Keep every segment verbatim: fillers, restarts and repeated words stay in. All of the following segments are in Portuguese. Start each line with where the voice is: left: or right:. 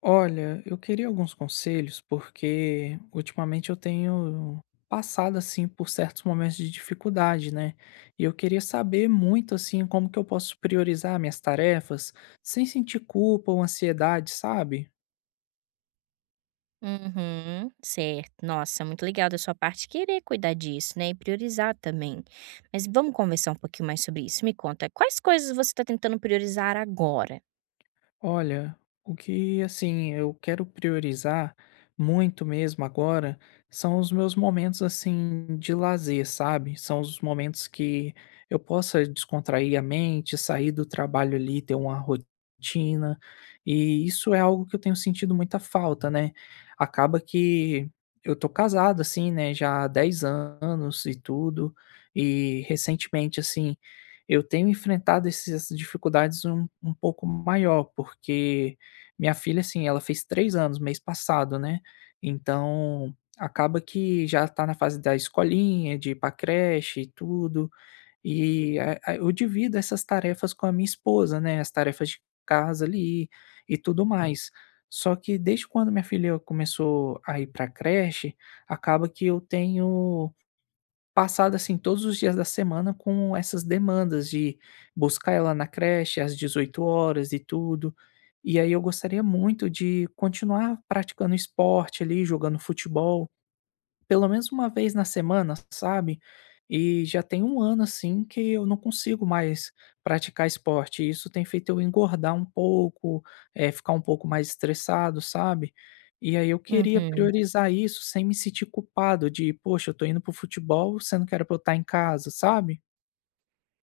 left: Olha, eu queria alguns conselhos, porque ultimamente eu tenho passado assim por certos momentos de dificuldade, né? E eu queria saber muito assim como que eu posso priorizar minhas tarefas sem sentir culpa ou ansiedade, sabe?
right: Uhum, certo. Nossa, muito legal da sua parte querer cuidar disso, né, e priorizar também. Mas vamos conversar um pouquinho mais sobre isso. Me conta, quais coisas você está tentando priorizar agora?
left: Olha, o que assim eu quero priorizar muito mesmo agora são os meus momentos assim de lazer, sabe? São os momentos que eu possa descontrair a mente, sair do trabalho ali, ter uma rotina. E isso é algo que eu tenho sentido muita falta, né? Acaba que eu tô casado assim, né, já há dez anos e tudo, e recentemente assim eu tenho enfrentado esses essas dificuldades um um pouco maior, porque minha filha, assim, ela fez três anos mês passado, né, então acaba que já tá na fase da escolinha, de ir pra creche e tudo, e a a eu divido essas tarefas com a minha esposa, né, as tarefas de casa ali e tudo mais. Só que desde quando minha filha começou a ir pra creche, acaba que eu tenho passado, assim, todos os dias da semana com essas demandas de buscar ela na creche às dezoito horas e tudo. E aí eu gostaria muito de continuar praticando esporte ali, jogando futebol. Pelo menos uma vez na semana, sabe. E já tem um ano, assim, que eu não consigo mais praticar esporte e isso tem feito eu engordar um pouco, eh, ficar um pouco mais estressado, sabe. E aí eu queria
right: Uhum.
left: priorizar isso sem me sentir culpado de: "Poxa, eu tô indo pro futebol, sendo que era pra eu estar em casa", sabe.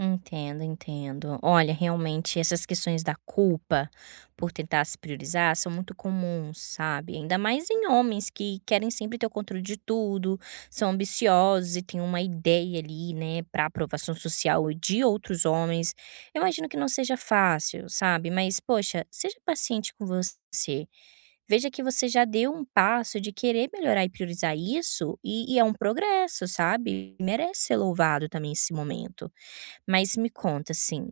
right: Entendo, entendo. Olha, realmente essas questões da culpa por tentar se priorizar são muito comuns, sabe? Ainda mais em homens que querem sempre ter o controle de tudo, são ambiciosos e têm uma ideia ali, né, para aprovação social e de outros homens. Eu imagino que não seja fácil, sabe? Mas poxa, seja paciente com você. Veja que você já deu um passo de querer melhorar e priorizar isso, e, e é um progresso, sabe? Merece ser louvado também esse momento. Mas me conta assim,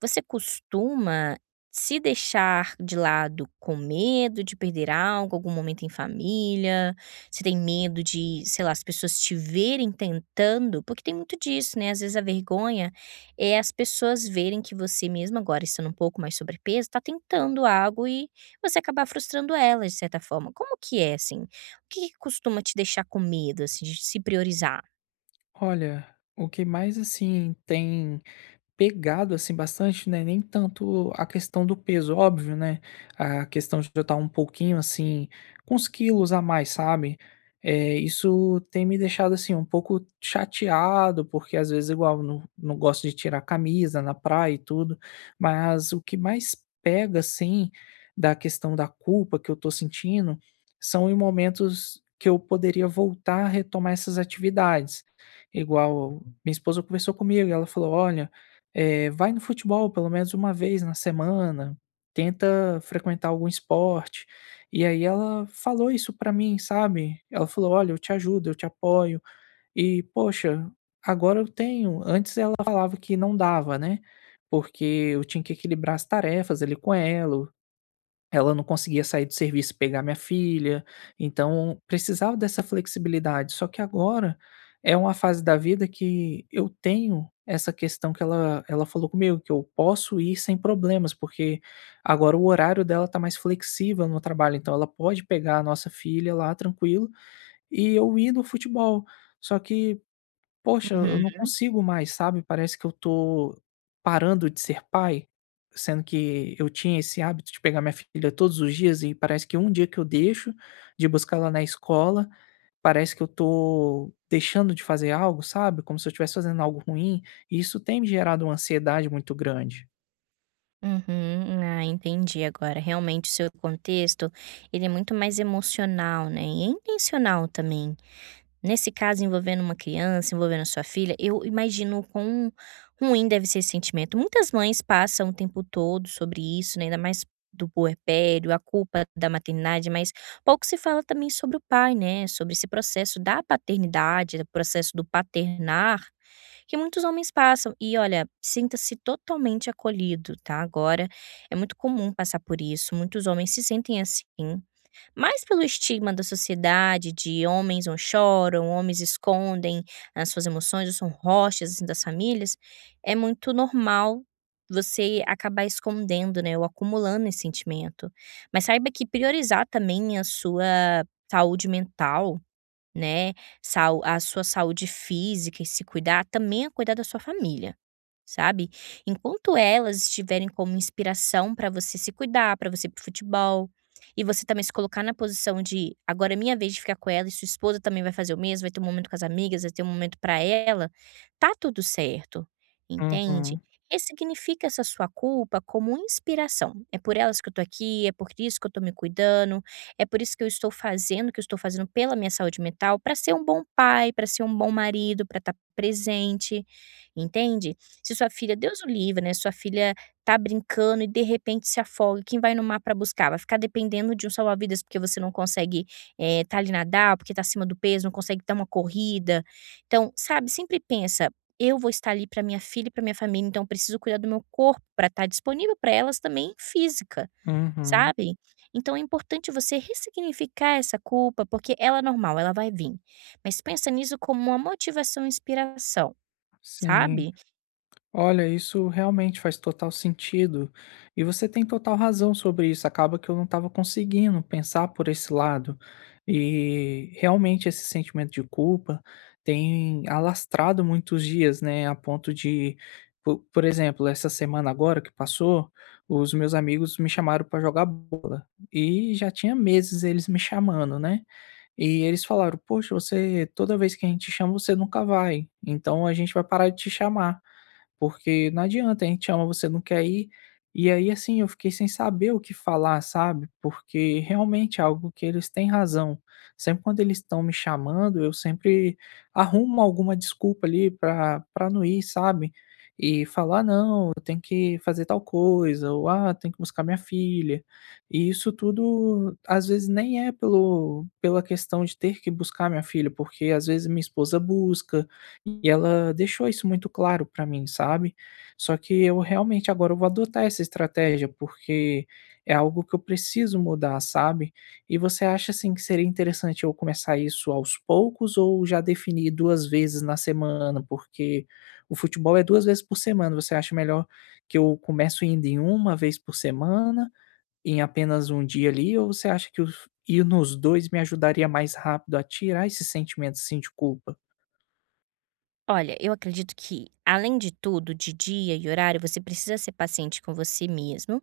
right: você costuma se deixar de lado com medo de perder algo, algum momento em família? Você tem medo de, sei lá, as pessoas te verem tentando? Porque tem muito disso, né, às vezes a vergonha é as pessoas verem que você mesmo agora estando um pouco mais sobrepeso, está tentando algo e você acabar frustrando elas de certa forma. Como que é assim? O que que costuma te deixar com medo, assim, de se priorizar?
left: Olha, o que mais, assim, tem pegado, assim, bastante, né, nem tanto a questão do peso, óbvio, né, a questão de eu estar um pouquinho, assim, com uns quilos a mais, sabe. É isso tem me deixado, assim, um pouco chateado, porque às vezes igual, eu não não gosto de tirar a camisa na praia e tudo, mas o que mais pega, assim, da questão da culpa que eu tô sentindo, são em momentos que eu poderia voltar a retomar essas atividades. Igual, minha esposa conversou comigo e ela falou: "Olha, eh, vai no futebol pelo menos uma vez na semana, tenta frequentar algum esporte. E aí ela falou isso pra mim, sabe? Ela falou: "Olha, eu te ajudo, eu te apoio". E, poxa, agora eu tenho antes ela falava que não dava, né, porque eu tinha que equilibrar as tarefas ali com ela, ela não conseguia sair do serviço e pegar minha filha, então precisava dessa flexibilidade. Só que agora é uma fase da vida que eu tenho essa questão que ela ela falou comigo, que eu posso ir sem problemas, porque agora o horário dela tá mais flexível no trabalho, então ela pode pegar a nossa filha lá tranquilo e eu ir no futebol. Só que poxa,
right: Uhum.
left: eu não consigo mais, sabe, parece que eu tô parando de ser pai, sendo que eu tinha esse hábito de pegar minha filha todos os dias e parece que um dia que eu deixo de buscar ela na escola, parece que eu tô deixando de fazer algo, sabe, como se eu estivesse fazendo algo ruim, e isso tem me gerado uma ansiedade muito grande.
right: Uhum. Ah, entendi agora. Realmente, o seu contexto, ele é muito mais emocional, né, e é intencional também. Nesse caso envolvendo uma criança, envolvendo a sua filha, eu imagino o quão ruim deve ser esse sentimento. Muitas mães passam o tempo todo sobre isso, né, ainda mais do puerpério, a culpa da maternidade, mas pouco se fala também sobre o pai, né, sobre esse processo da paternidade, do processo do paternar, que muitos homens passam. E olha, sinta-se totalmente acolhido, tá? Agora é muito comum passar por isso, muitos homens se sentem assim. Mais pelo estigma da sociedade de homens não choram, homens escondem as suas emoções ou são rochas, assim, das famílias, é muito normal você acabar escondendo, né, ou acumulando esse sentimento. Mas saiba que priorizar também a sua saúde mental, né, sau a sua saúde física e se cuidar também é cuidar da sua família, sabe? Enquanto elas estiverem como inspiração para você se cuidar, para você ir para o futebol, e você também se colocar na posição de agora é minha vez de ficar com ela, e sua esposa também vai fazer o mesmo, vai ter um momento com as amigas, vai ter um momento para ela, tá tudo certo, entende?
left: Uhum,
right: Ressignifica essa sua culpa como inspiração. É por elas que eu tô aqui, é por isso que eu tô me cuidando, é por isso que eu estou fazendo o que eu estou fazendo pela minha saúde mental, para ser um bom pai, para ser um bom marido, para estar presente, entende? Se sua filha, Deus o livre, né, sua filha tá brincando e de repente se afoga, quem vai no mar pra buscar? Vai ficar dependendo de um salva-vidas porque você não consegue, eh, tá ali nadar, porque tá acima do peso, não consegue dar uma corrida. Então, sabe, sempre pensa: "Eu vou estar ali pra minha filha e pra minha família, então eu preciso cuidar do meu corpo pra estar disponível pra elas também física",
left: uhum,
right: sabe. Então é importante você ressignificar essa culpa, porque ela é normal, ela vai vir. Mas pensa nisso como uma motivação e inspiração,
left: sim.
right: sabe.
left: Olha, isso realmente faz total sentido. E você tem total razão sobre isso. Acaba que eu não estava conseguindo pensar por esse lado. E realmente esse sentimento de culpa tem alastrado muitos dias, né? A ponto de, po- por exemplo, essa semana agora que passou, os meus amigos me chamaram para jogar bola. E já tinha meses eles me chamando, né? E eles falaram: Poxa, você, toda vez que a gente chama, você nunca vai. Então a gente vai parar de te chamar. Porque não adianta, a gente chama você não quer ir. E aí, assim, eu fiquei sem saber o que falar, sabe? Porque realmente é algo que eles têm razão. Sempre quando eles estão me chamando, eu sempre arrumo alguma desculpa ali para para não ir, sabe? E falar, "Ah, não, eu tenho que fazer tal coisa, ou ah, tenho que buscar minha filha. E isso tudo, às vezes, nem é pelo, pela questão de ter que buscar minha filha, porque às vezes minha esposa busca, e ela deixou isso muito claro pra mim, sabe. Só que eu realmente agora eu vou adotar essa estratégia, porque é algo que eu preciso mudar, sabe. E você acha, assim, que seria interessante eu começar isso aos poucos ou já definir duas vezes na semana? Porque o futebol é duas vezes por semana, você acha melhor que eu começo indo em uma vez por semana, em apenas um dia ali, ou você acha que os ir nos dois me ajudaria mais rápido a tirar esse sentimento, assim, de culpa?
right: Olha, eu acredito que, além de tudo, de dia e horário, você precisa ser paciente com você mesmo,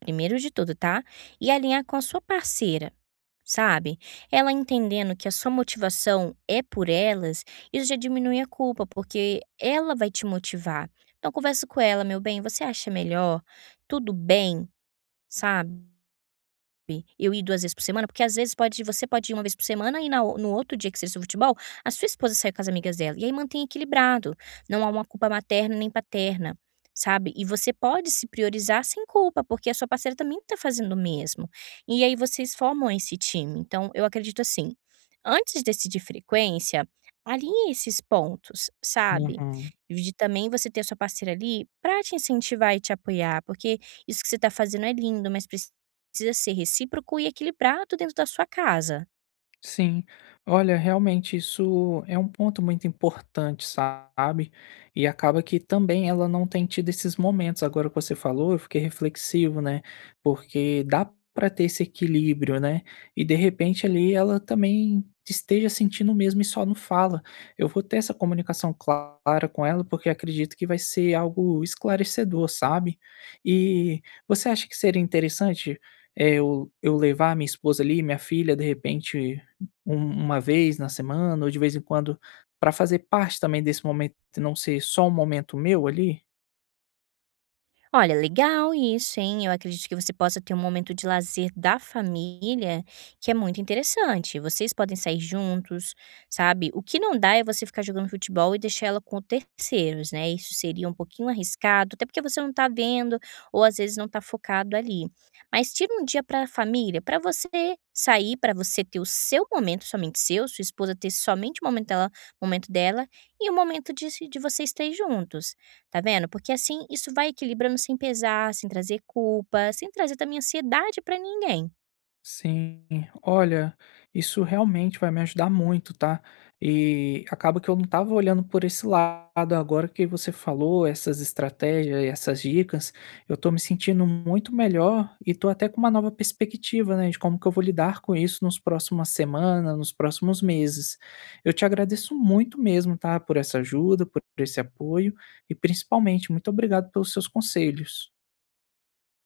right: primeiro de tudo, tá? E alinhar com a sua parceira, sabe? Ela entendendo que a sua motivação é por elas, isso já diminui a culpa, porque ela vai te motivar. Então, conversa com ela, meu bem, você acha melhor? Tudo bem? Sabe? Eu ir duas vezes por semana, porque às vezes pode você pode ir uma vez por semana e na o no outro dia que seja seu futebol, a sua esposa saiu com as amigas dela, e aí mantém equilibrado, não há uma culpa materna nem paterna, sabe. E você pode se priorizar sem culpa, porque a sua parceira também tá fazendo o mesmo. E aí vocês formam esse time. Então eu acredito assim, antes de decidir frequência, alinhe esses pontos, sabe.
left: Uhum.
right: De também você ter a sua parceira ali pra te incentivar e te apoiar, porque isso que você tá fazendo é lindo, mas preci precisa ser recíproco e equilibrado dentro da sua casa.
left: Sim, olha, realmente isso é um ponto muito importante, sabe? E acaba que também ela não tem tido esses momentos. Agora que você falou, eu fiquei reflexivo, né? Porque dá para ter esse equilíbrio, né? E de repente ali ela também esteja sentindo mesmo e só não fala. Eu vou ter essa comunicação clara com ela porque acredito que vai ser algo esclarecedor, sabe? E você acha que seria interessante? É, eu, eu levar minha esposa ali, minha filha, de repente um uma vez na semana ou de vez em quando, para fazer parte também desse momento, e não ser só um momento meu ali?
right: Olha, legal isso, hein. Eu acredito que você possa ter um momento de lazer da família, que é muito interessante. Vocês podem sair juntos, sabe. O que não dá é você ficar jogando futebol e deixar ela com terceiros, né. Isso seria um pouquinho arriscado, até porque você não tá vendo ou às vezes não tá focado ali. Mas tira um dia pra família, pra você sair, pra você ter o seu momento somente seu, sua esposa ter somente o momento dela momento dela e o momento de de vocês três juntos. Tá vendo? Porque assim isso vai equilibrando sem pesar, sem trazer culpa, sem trazer também ansiedade pra ninguém.
left: Sim, olha, isso realmente vai me ajudar muito, tá? E acaba que eu não estava olhando por esse lado. Agora que você falou essas estratégias e essas dicas, eu tô me sentindo muito melhor e tô até com uma nova perspectiva, né, de como que eu vou lidar com isso nos próximas semanas, nos próximos meses. Eu te agradeço muito mesmo, tá, por essa ajuda, por esse apoio e principalmente muito obrigado pelos seus conselhos.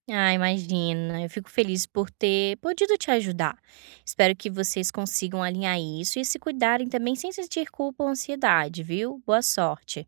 right: Ah, imagina, eu fico feliz por ter podido te ajudar. Espero que vocês consigam alinhar isso e se cuidarem também sem sentir culpa ou ansiedade, viu? Boa sorte.